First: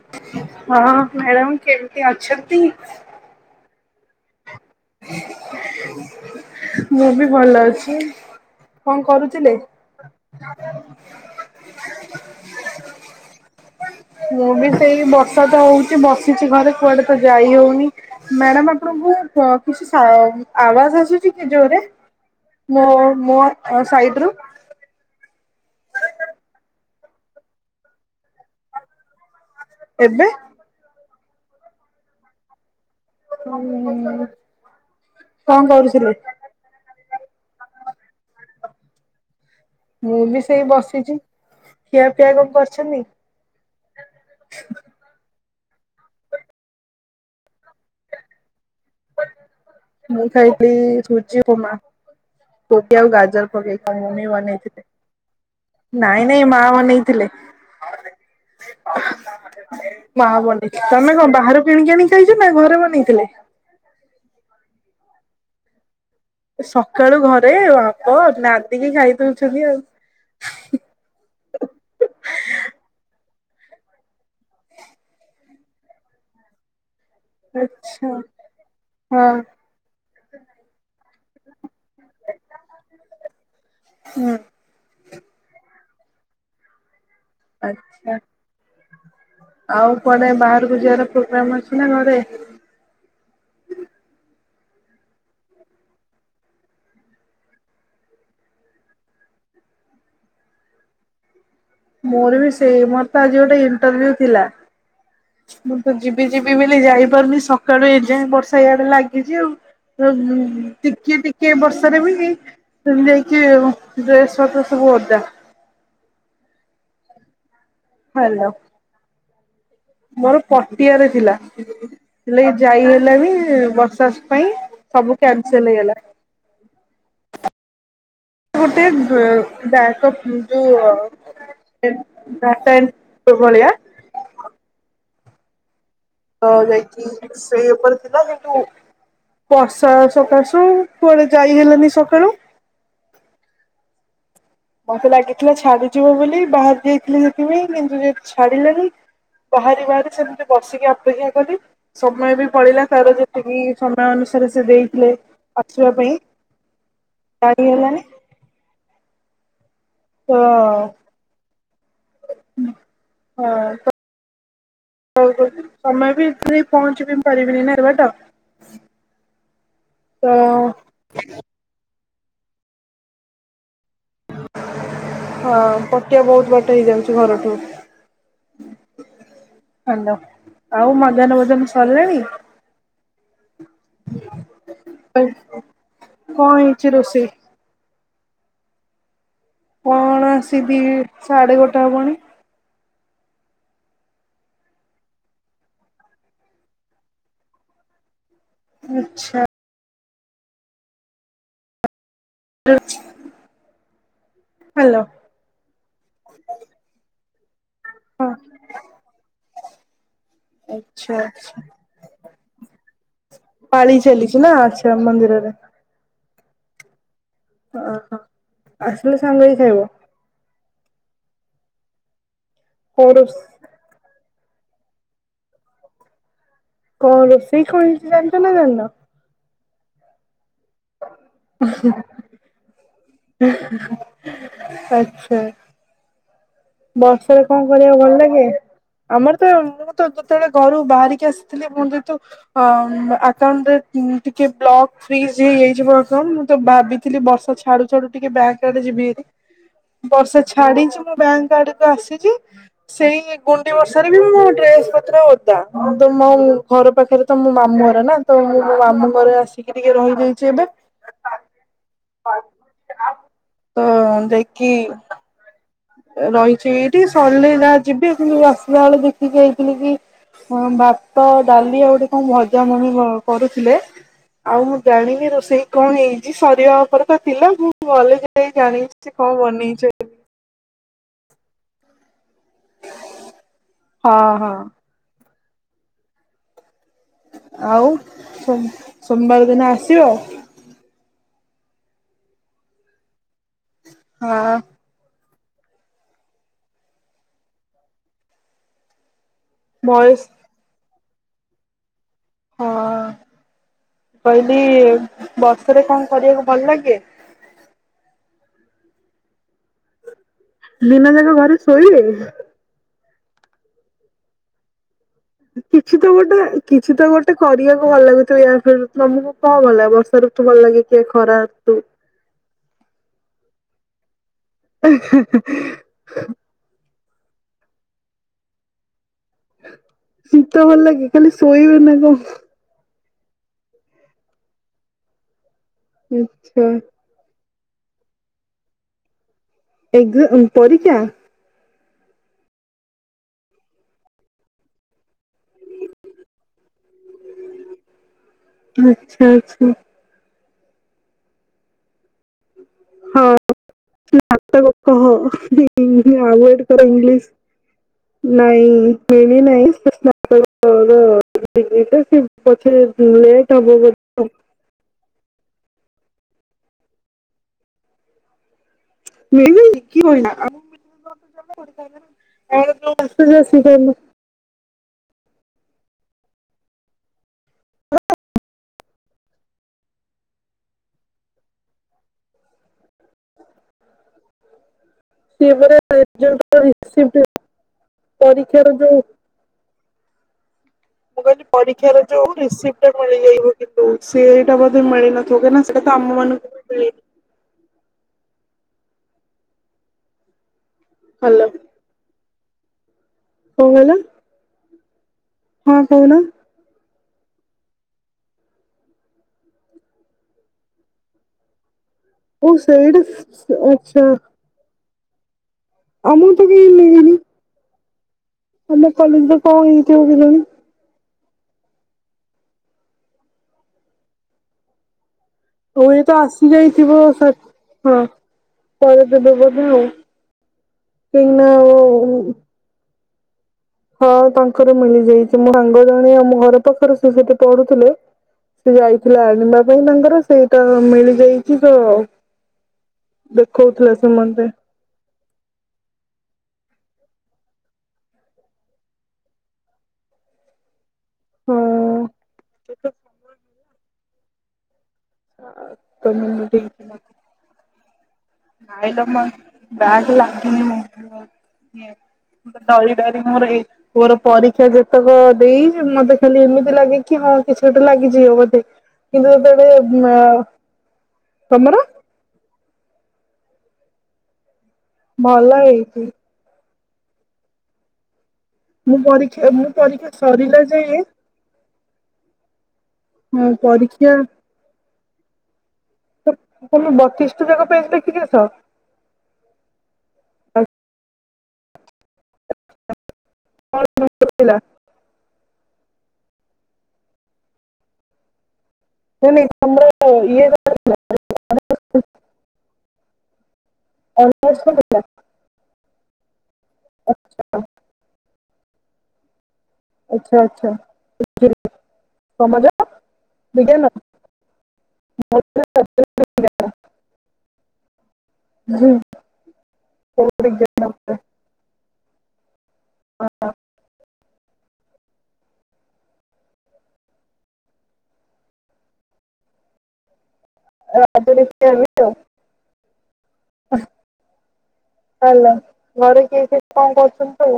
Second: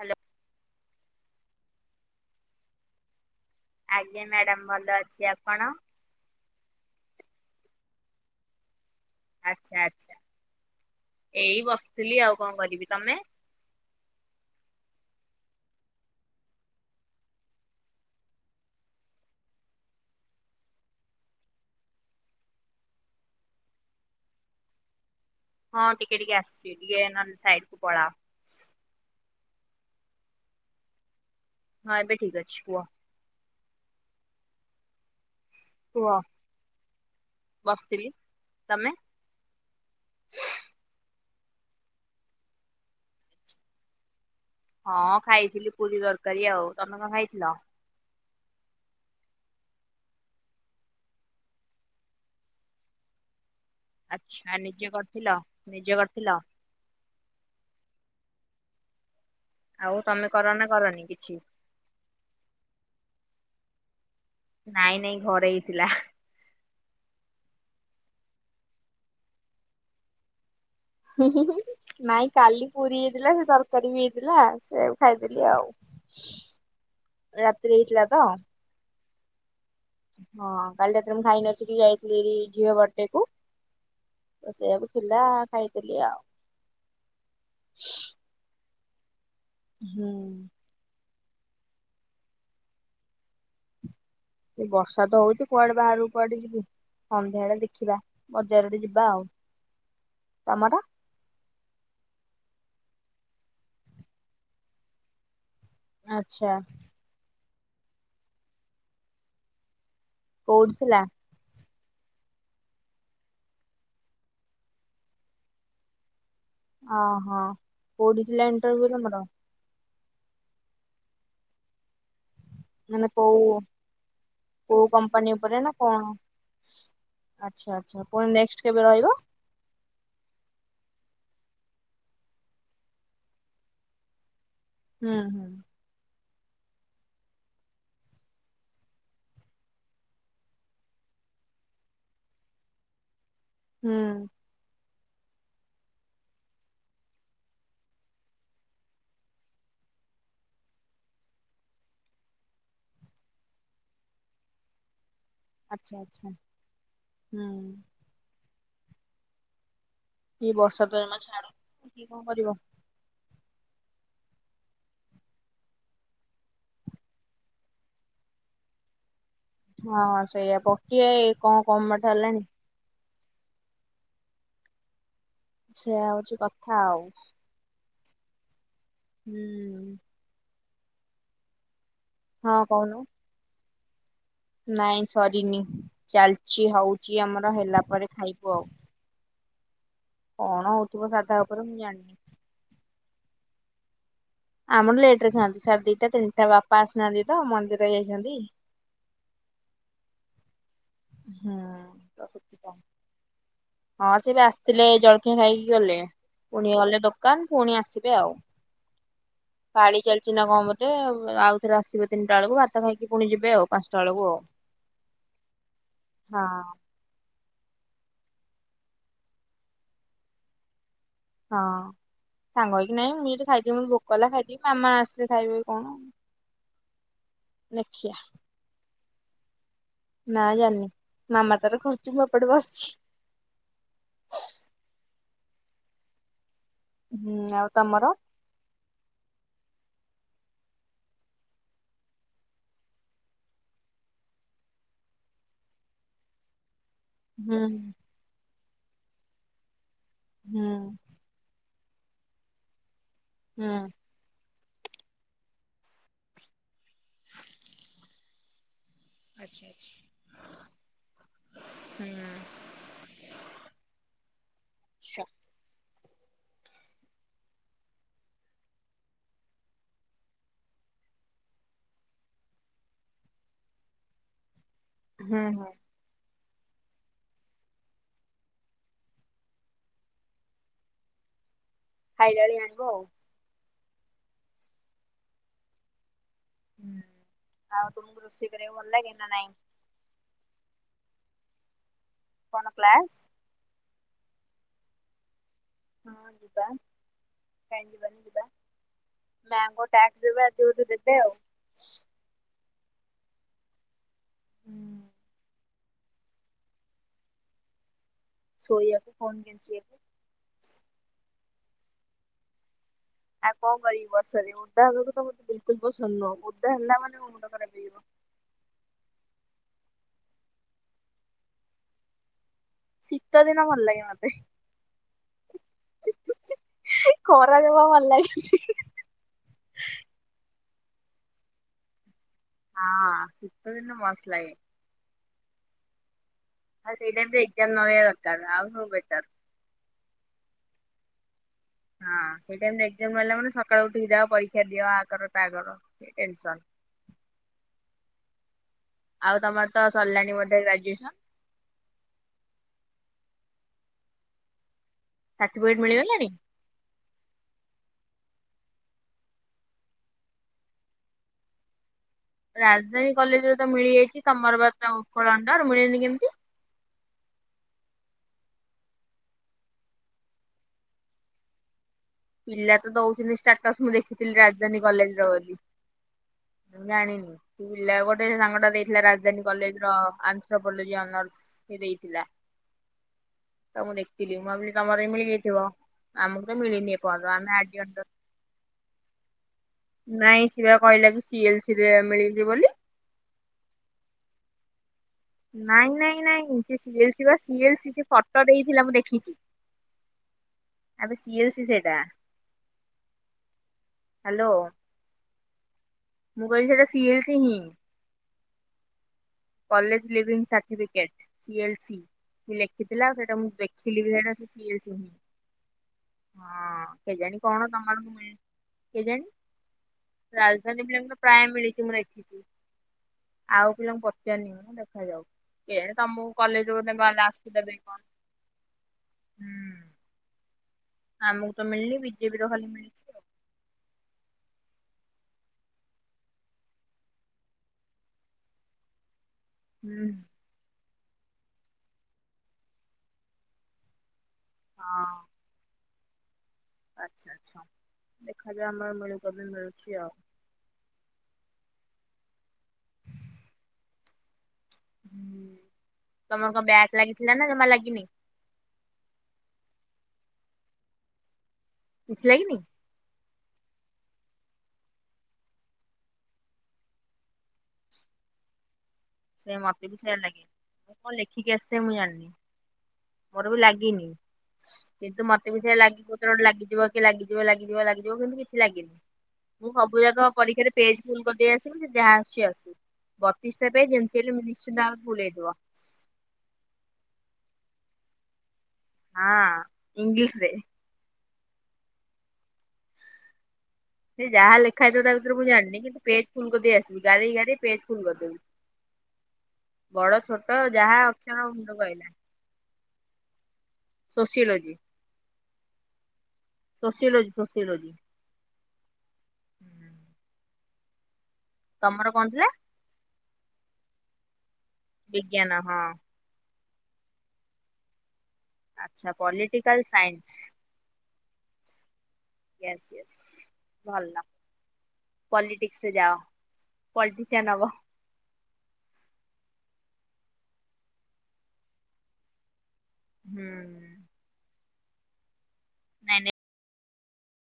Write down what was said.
Hello ହଁ madam କେମିତି ଅଛନ୍ତି? ଆଜ୍ଞା ମ୍ୟାଡାମ ଭଲ ଅଛି ଆପଣ? ମୁଁ ବି ଭଲ ଅଛି। କଣ କରୁଥିଲେ? ଆଚ୍ଛା ଆଚ୍ଛା ଏଇ ବସିଥିଲି ଆଉ କଣ କରିବି ତମେ? ହ ମୁଁ ବି ସେଇ ବର୍ଷା ତ ହଉଚି ବସିଛି ଘରେ କୁଆଡ଼େ ତ ଯାଇ ହଉନି ମ୍ୟାଡାମ ଆ ଆପଣଙ୍କୁ କିଛି ସା ଆବାଜ୍ ଆସୁଛି କି ଜୋରେ? [unintelligible] ମୋ ସାଇଡି଼ ରୁ? ହଁ ଟିକେ ଟିକେ ଆସିଛି ଟିକେ ନହେଲେ ସାଇଡି଼ କୁ ପଳାଅ। ଏବେ? ହଁ ଏବେ ଠିକ୍ ଅଛି କୁହ। କଣ କୁହ କରୁଥିଲେ? ବସିଥିଲି ତମେ? ମୁଁ ବି ସେଇ ବସିଚି ଖିଆପିଆ କଣ କରିଚନ୍ତି? ହଁ ଖାଇଥିଲି ପୁରୀ ତରକାରୀ ଆଉ ତମେ କଣ ଖାଇଥିଲ? ମୁଁ ଖାଇଲି ସୁଜି ଉପମା [unintelligible] ଆଉ ଗାଜର ପକେଇ। ମୁଁ ବି ଆଚ୍ଛା ବନେଇଥିଲି ନିଜେ କରିଥିଲ ନିଜେ ନାଇଁ କରିଥିଲ ନାଇଁ ମା ବନେଇଥିଲେ। ଆଉ [unintelligible] ତମେ ମା କର ନା ବନେଇଥିଲେ କରନି ତମେ କିଛି? କଣ ବାହାରୁ କିଣିକି ଆଣି ଖାଇଛ ନା ଘରେ ବନେଇଥିଲେ? ନାଇଁ ନାଇଁ ଘରେ ହେଇଥିଲା। ସକାଳୁ ଘରେ ବାପ ନାଦିକି ଖାଇ ଦଉଚନ୍ତି ଆଉ। [unintelligible] ନାଇଁ କାଲି ପୁରୀ ହେଇଥିଲା ସେ ତରକାରୀ ବି ହେଇଥିଲା ସେଇଆ କୁ ଖାଇଦେଲିି ଆଉ଼ ରାତିରେ ଆଚ୍ଛା ହେଇଥିଲା ତ? ହଁ। ହଁ କଲି ରାତିରେ ମୁଁ ଖାଇନ ଫି ଯାଇଥିଲି ଝିଅ ବର୍ଥଡେ କୁ ହୁଁ ତ ସେଆକୁ ଥିଲା ଖାଇଥିଲି ଆଉ। ଆଛା। ଆଉ ହୁଁ। କୁଆଡେ ବାହାରକୁ ଯିବାର ପ୍ରୋଗ୍ରାମ ଅଛି ନା ଘରେ? ସେ ବର୍ଷା ତ ହଉଚି କୁଆଡେ ବାହାରକୁ କୁଆଡେ ଯିବି। ସନ୍ଧ୍ୟା ବେଳେ ଦେଖିବା, ବଜାର ଆଡେ ଯିବା ଆଉ, ତମର? ମୋର ବି ସେଇ ମୋର ତ ଆଜି ଗୋଟେ ଇଣ୍ଟରଭ୍ୟୁ ଥିଲା। ମୁଁ ତ ଯିବି ଆଚ୍ଛା। ଯିବି ବୋଲି ଯାଇପାରୁନି ସକାଳୁ ଏ ଯାଏ ବର୍ଷା ଇଆଡେ ଲାଗିଛି ଆଉ। କୋଉଠି [unintelligible] ଥିଲା ଟିକେ ଟିକେ ବର୍ଷ ରେ ବି ନେଇକି ଡ୍ରେସ ପତ୍ର ସବୁ ଓଦା ଓ ହୋ କୋଉଠି ହ୍ୟାଲୋ ଥିଲା ଇଣ୍ଟରଭ୍ୟୁ ତମର? ମୋର ପଟିଆରେ ଥିଲା। ହେଲେ ଯାଇ ମାନେ ହେଲାନି କୋଉ ବର୍ଷାସ ପାଇଁ କୋଉ ସବୁ କମ୍ପାନୀ ଉପରେ ନା କ୍ୟାନସଲ କଣ? ହେଇଗଲା। ଆଚ୍ଛା। ଆଚ୍ଛା ପୁଣି ନେକ୍ସଟ କେବେ ଗୋଟେ ଉ ରହିବ? ବ୍ୟାକଅପ୍ ଯୋଉ [unintelligible] ଭଳିଆ। ହୁଁ ହୁଁ। ତ ଯାଇକି ସେଇ ଉପରେ ଥିଲା ସେଠୁ ବର୍ଷା ସକାଶୁ କୁଆଡେ ଯାଇ ହେଲାନି ସକାଳୁ। ହୁଁ। ମତେ ଲାଗିଥିଲା ଛାଡିଯିବ ବୋଲି ବାହାରି ଯାଇଥିଲି ସେଥିପାଇଁ କିନ୍ତୁ ସେ ଛାଡିଲାନି। ବାହାରି ବାହାରି ସେମିତି ବସିକି ଅପେକ୍ଷା କଲି ସମୟ ବି ପଳେଇଲା ତାର ଯେତିକି ସମୟ ଅନୁ ସେଠି ସେ ଦେଇଥିଲେ ଆସିବା ଆଚ୍ଛା ପାଇଁ ଆଚ୍ଛା ହୁଁ କାଢ଼ି ହେଲାନି। ତ ଏ ବର୍ଷା ତ ଜମା ଛାଡୁନି କିଏ କଣ କରିବ? ହଁ ହଉ ତମେ ବି ଏ ପହଞ୍ଚ ବି ପାରିବିନି ନା ଏତେ ବାଟ। ହଁ ତ ସେଇଆ ପକିଆ ଏ କଣ କମ ବାଟ ହେଲାଣି? ହଁ ସେଇଆ ପଟିଆ ହଉଛି ବହୁତ କଥା ବାଟ ଆଉ ହେଇଯାଉଛି ଘରଠୁ। ହୁଁ। ହାଲୋ ଆଉ ମଧ୍ୟାହ୍ନ ଭୋଜନ ସରିଲାଣି? ହଁ କହୁନୁ। ନାଇଁ ସରିନି କଣ ଚାଲିଛି ହେଇଛି ହଉଚି ରୋଷେଇ? ଆମର ହେଲା ପରେ ଖାଇବୁ ଆଉ। କଣ ଆସିବି ହଉଥିବ ସାଧା ସାଢେ ଉପରେ ମୁଁ ଗୋଟେ ଜାଣିନି। ହବଣି। ଆମର ଲେଟ ରେ ଖାଆନ୍ତି, ସାଢ଼େ ଦିଟା ତିନିଟା ବାପା ଆସିନାହାନ୍ତି ତ ମନ୍ଦିର ଯାଇଛନ୍ତି। ଆଛା। ହୁଁ [unintelligible] ହଁ ସେ ବି ଆସିଥିଲେ ହାଲୋ ଜଳଖିଆ ଖାଇକି ଗଲେ। ପୁଣି ଗଲେ ଦୋକାନ ପୁଣି ଆସିବେ ହଁ। ଆଉ। ପାଳି ଚାଲିଚି ନା କଣ ବୋଧେ ଆଚ୍ଛା ଆଉ ଆଚ୍ଛା ଥରେ ଆସିବେ ତିନିଟା ବେଳକୁ ଭାତ ଖାଇକି ପୁଣି ଯିବେ ଆଉ ପାଞ୍ଚଟା ବେଳକୁ ଆଉ। ଆଛା ମନ୍ଦିରରେ? ହଁ। ଓହୋ ଆସିଲେ ସାଙ୍ଗହେଇକି ଖାଇବ? ହଁ ସାଙ୍ଗହେଇକି କୋଉ ନାଇଁ ମୁଁ ରୋଷେ ଏଇଠି ଖାଇଦିଏ ମ ଭୋକ ହେଲା ଖାଇ ମାମା ଆସିଲେ ଖାଇବେ କି କଣ? କଣ ରୋଷେଇ କଣ ଦେଖିଆ। ହେଇଚି ଜାଣିଛ ନା ଜାଣିନ? ନା ଜାଣିନି। ମାମା ତାର କରୁଛି ମୁଁ ଏପଟେ ବସିଛି [unintelligible] ଆଚ୍ଛା। ହୁଁ ବର୍ଷାରେ କଣ ଆଉ କରିବାକୁ ତମର? ଭଲ ଲାଗେ? ଆମର ତ ମୁଁ ତ ଯେତେବେଳେ ଘରୁ ବାହାରିକି ଆସିଥିଲି ମୁଁ ଯେହେତୁ ଅ ଆକାଉଣ୍ଟରେ ଟିକେ ବ୍ଲକ ଫ୍ରିଜ ହେଇଯାଇଛି ମୋ ଆକାଉଣ୍ଟ ମୁଁ ତ ଭାବିି ଥିଲି ବର୍ଷା ହୁଁ ଛାଡୁ ଛାଡୁ ଟିକେ ବ୍ୟାଙ୍କ୍ ଆଡେ ଯିବି ହେରି ବର୍ଷା ହୁଁ ଛାଡିଛି ମୁ ବ୍ୟାଙ୍କ୍ ଆଡକୁ ଆସିଛି ସେଇ ହୁଁ ଗୁଣ୍ଡି ବର୍ଷାରେ ବି ମୁଁ ଡ୍ରେସ୍ ପତ୍ର ଓଦା ତ ମ ଘର ପାଖରେ ତ ମୋ ମାମୁଁ ଘର ନା ତ ମୁଁ ମୋ ମାମୁଁଘରେ ଆଚ୍ଛା ଆସିକି ଆଚ୍ଛା ଟିକେ ରହିଯାଇଛି ଏବେ ହୁଁ [unintelligible] ତ-ଅ-ଅ ଯାଇକି ରହିଛି ଏଇଠି ସରିଲେ ଯା ଯିବି କିନ୍ତୁ ଆସିଲା ବେଳେ ଦେଖିକି ଆଇଥିଲି କି ହଁ ଭାତ, ଡାଲି ଆଉ ଗୋଟେ କଣ ଭଜା ମମି କରୁଥିଲେ ଆଉ ଜାଣିନି ହୁଁ ରୋଷେଇ ହୁଁ କଣ ହେଇ ଆ ସରିବା ଉପରେ ତ ଥିଲା ମୁଁ ଗଲେ ଯାଇ ଜାଣିବି ସେ କଣ ବନେଇଛ ଖାଇଲାଣି ଆଗ। ହଁ ହଁ। ହୁଁ। ଆଉ ତମକୁ ରୋଷେଇ ସୋମ୍ କରିବାକୁ ଭଲ ଲାଗେ ନା ନାଇଁ ସୋମବାର ଦିନ ଆସିବ? କଣ କ୍ଳାସ୍? ହଁ। ହଁ ଯିବା କାଇ ଯିବାନି ଯିବା। ମ୍ୟାମ୍ କଣ ଭଏସ୍ ଟ୍ୟାକ୍ସ ଦେବେ ଆଜି ବୋଧେ ଦେବେ ଆଉ। ହଁ-ଅ-ଅ-ଅ ପହିଲି-ଇ-ଇ-ଇ ବର୍ଷ ତତେ କଣ କରିବାକୁ ଭଲ ଲାଗେ? ସୋଇଆକୁ କଣ ଦି ଯେ ଦୀନ ଯାକ ଘରେ ଶୋଇବେ ଆ କଣ କରିବି ବର୍ଷାରେ ଥଣ୍ଡା ହେବାକୁ ତ ମତେ ବିଲକୁଲ କିଛି ତ ପସନ୍ଦ ନୁହଁ ଗୋଟେ ଓଦା କିଛି ହେଲା ତ ମାନେ ମୋ ଗୋଟେ ମୁଣ୍ଡ ଖରାପ କରିବାକୁ ହେଇଯିବ ଭଲ ଲାଗୁଥିବ [unintelligible] ତମକୁ କଣ ଭଲ ଲାଗିବ? ବର୍ଷା ଋତୁ ଭଲ ଲାଗେ କି ଖରା ଋତୁ? ଶୀତ ଦିନ ଭଲ ଲାଗେ ମୋତେ। ହିଁ ହିଁ ହିଁ ହିଁ ହେ ଖରା ଯମା ଭଲ ଲାଗେନି ହିଁ ହିଁ। ଶୀତ ଭଲ ଲାଗେ ଖାଲି ଶୋଇବେ ନା କଣ? ହଁ ଶୀତଦିନ ମସ୍ତ ଲାଗେ। ହୁଁ। ଆଉ ସେଇ ଟାଇମରେ ଏକ୍ଜାମ ନ ରହିବା ଦରକାର ଆଉ ସବୁ ବେକାର। ଏଗ ଉ ପରୀକ୍ଷା। ହଁ। ସେଇ ଟାଇମ୍ ରେ ଏକ୍ଜାମ ରହିଲା ମାନେ ସକାଳୁ ଉଠିକି ଯାଅ ପରୀକ୍ଷା ଦିଅ ଆ କର ତା କର ଏ ଟେନସନ୍। [unintelligible] ରାଜ୍ୟୁସନ୍ ହଁ। [inaudible] ହଁ ହଁ ହ [unintelligible] ସାର୍ଟିଫିକେଟ ମୁଁ ମିଳିଗଲାଣି ଆଭଏଡ କରେ ଇଂଲିଶ ନାଇଁ ମିଳୁ ନାହିଁ [inaudible] ପଛେ ରାଜଧାନୀ ଲେଟ୍ କଲେଜରେ ହବ ତ ବୋଧେ ମିଳିଯାଇଛି ତମରବା ତ ଉପର ଅଂଡର ମିଳିନି କେମିତି? ମିଳିନି କିଏ ବୋଲିଲା ପିଲା ତ ଦଉଛନ୍ତି ଷ୍ଟାଟସ୍ ମୁଁ ଦେଖିଥିଲି ରାଜଧାନୀ କଲେଜର ବୋଲି। ମୁଁ ଜାଣିନି ତୁ ପିଲା ଗୋଟେ ସାଙ୍ଗଟା ଦେଇଥିଲା ରାଜଧାନୀ କଲେଜର ଆଁଥରପଲୋଜି ଅନର୍ସ। ସ ସ୍ ସେ ଦେଇଥିଲା। ତ ମୁଁ ଦେଖିଥିଲି ମୁଁ ଭାବିଲି ତମର ମିଳିଯାଇଥିବ ଆମକୁ ତ ମିଳିନି ଏପ କିନ୍ତୁ ପରୀକ୍ଷା ରେ ଯୋଉ ନାଇଁ ସିଏ ବା କହିଲା କି ମୁଁ କହିଲି ସିଏଲ ସି ରେ ପରୀକ୍ଷାର ଯୋଉ ମିଳିଛି ବୋଲି। ରିସିପ୍ଟ ମିଳିଯାଇବ କିନ୍ତୁ ସିଏ ମୋତେ ମିଳିନ ନାଇଁ ନାଇଁ ନାଇଁ ସେ ସି ଏଲ୍ ସି ପା ସି ଏଲ୍ ସି ସେ ଫଟୋ ଦେଇଥିଲା ମୁଁ ଦେଖିଚି ଏବେ ସି ହାଲୋ ଏଲ୍ ସି ସେଇଟା। କଣ କହିଲ ହାଲୋ? ହଁ କୋହୁନ। ସି ଏଲ୍ ସି ହିଁ। College leaving certificate C L C. ଓ ସିଏ ସେଇଟା ଲେଖିଥିଲା ଆଉ ସେଟା ମୁଁ ଦେଖିଲି ବି ସେଟା ସେଇ ସିଏ ଏଲ୍ ସି ହିଁ। ଆମର ତ କାଇଁ ଲାଗେନା? ତମର ହୁଏ ଆମ କଲେଜରେ କଣ ହେଇଥିବ କେଜାଣି? ପ୍ରାୟେ ମିଳିଚି ମୁଁ ଦେଖିଚି ଆଉ ପିଲାଙ୍କୁ ପଚାରନି ମୁଁ ଦେଖାଯାଉ। ଆଉ କେଜାଣି ଇଏ ତ ତମକୁ ଆସି କଲେଜରୁ ବୋଧେ ଯାଇଥିବ ଗଲେ ଆସିଦେବେ କି ସା-ହଁ କଣ? ପରଦିନ ବୋଧେ ଆଉ। କାହିଁକି ଆମକୁ ତ ମିଳନି ବି ଜେ ନା ବିର ଖାଲି ମିଳିଚି। ହଁ ତାଙ୍କର ମିଳି ଯାଇଚି ମୋ ସାଙ୍ଗ ଜାଣେ ଆମ ଘର ପାଖରେ ସେ ସେଠି ପଢୁଥୁଲେ ସିଏ ଯାଇଥିଲା ଆଣିବା ପାଇଁ ହୁଁ। ତାଙ୍କର ସେଇଟା ମିଳି ଯାଇଛି ତ ଦେଖୋଉଥୁଲା ସେ ମତେ। ହଁ। ଆଚ୍ଛା ଆଚ୍ଛା ଦେଖାଯାଉ ଆମର ମିଳୁ-କେବେ ମିଳୁଛି ଆଉ। ହଁ। [inaudible] ହୁଁ ତମର କଣ ବ୍ୟାଗ୍ ଲାଗିଥିଲା ନା ଜମା ଲାଗିନି? ନାଇଲୋ ମୋ ବ୍ୟାଗ ଲାଗିନି ମୁଁ ମୋ ଏଇ କିଛି ଲାଗିନି? ମୁଁ ତ ଡରି ଡରି ମୋର ଏ ମୋର ପରୀକ୍ଷା ଯେତକ ଦେଇଚି ମତେ ଏମିତି ଲାଗେ କି ହଁ କିଛି ଗୋଟେ ଲାଗିଛି। ଗିବ ବୋଧେ କିନ୍ତୁ ସେୟା ମତେ ବି ଯେତେବେଳେ ସେଇୟା ଲାଗେ ମୁଁ କଣ ଲେଖିକି ତମର ଆସିଥାଏ ମୁଁ ଜାଣିନି। ମୋର ବି ଲାଗିନି କିନ୍ତୁ ମତେ ବି ଭଲ ସେୟା ଲାଗେ ହେଇଛି କୋଉଥିରେ ଗୋଟେ ଲାଗିଯିବ କି? ଲାଗିଯିବ ଲାଗିଯିବ ଲାଗିଯିବ କିନ୍ତୁ କିଛି ଲାଗିନି। ମୁଁ ପରୀକ୍ଷା ମୁଁ ସବୁ ପରୀକ୍ଷା ଯାକ ସରିଲା ପରୀକ୍ଷାରେ ପେଜେ ଯାଏ ଫୁଲ କରିଦେଇ ଆସିବି ସେ ଯାହା ଆସୁଚି ଆସୁ ହଁ ବତିଶଟା ପେଜ ଯେମ ପରୀକ୍ଷା ମତି ହେଲେ ମୁଁ ନିଶ୍ଚିତ ଭାବରେ ଫୁଲ ହେଇଥିବ। ଟା ଜାକ ପେଜ ଲେଖିକି ଆସ? ହଁ ଇଂଲିଶରେ। ସେ ନାଇଁ ଯାହା ଲେଖା ହେଇଥିବ ତା ଭିତୁରୁ ମୁଁ ଜାଣନି କିନ୍ତୁ ପେଜ୍ ଫୁଲ କରି ଆସି ଗାରେଇ ଗାରେଇ ପେଜ୍ ଫୁଲ୍ କରିଦେବି। ନାଇଁ ତମର ବଡ ଇଏ ଛୋଟ କଣ ଥିଲା ଯାହା ଅକ୍ଷର ମୁଣ୍ଡକୁ ଆଇଲା। ଅନର୍ସ ସୋସିଓଲୋଜି କଣଟା ଥିଲା? ସୋସିଓଲୋଜି ଆଚ୍ଛା ସୋସିଓଲୋଜି। ଆଚ୍ଛା ଆଚ୍ଛା। ତମର କଣ ଥିଲା? ବିଗନ ବିଜ୍ଞାନ ହଁ। ଆଚ୍ଛା ପଲିଟିକାଲ୍ ସାଇନସ୍। ୟେସ୍ ୟେସ୍ ଭଲ। ପଲିଟିକ୍ସରେ ଯାଅ ପଲଟିସିଆନ୍ ହବ। ଆଜି [unintelligible] ହୁଁ। ହାଲୋ ଘରେ କିଏ କିଏ କଣ କରୁଚନ୍ତି ସବୁ?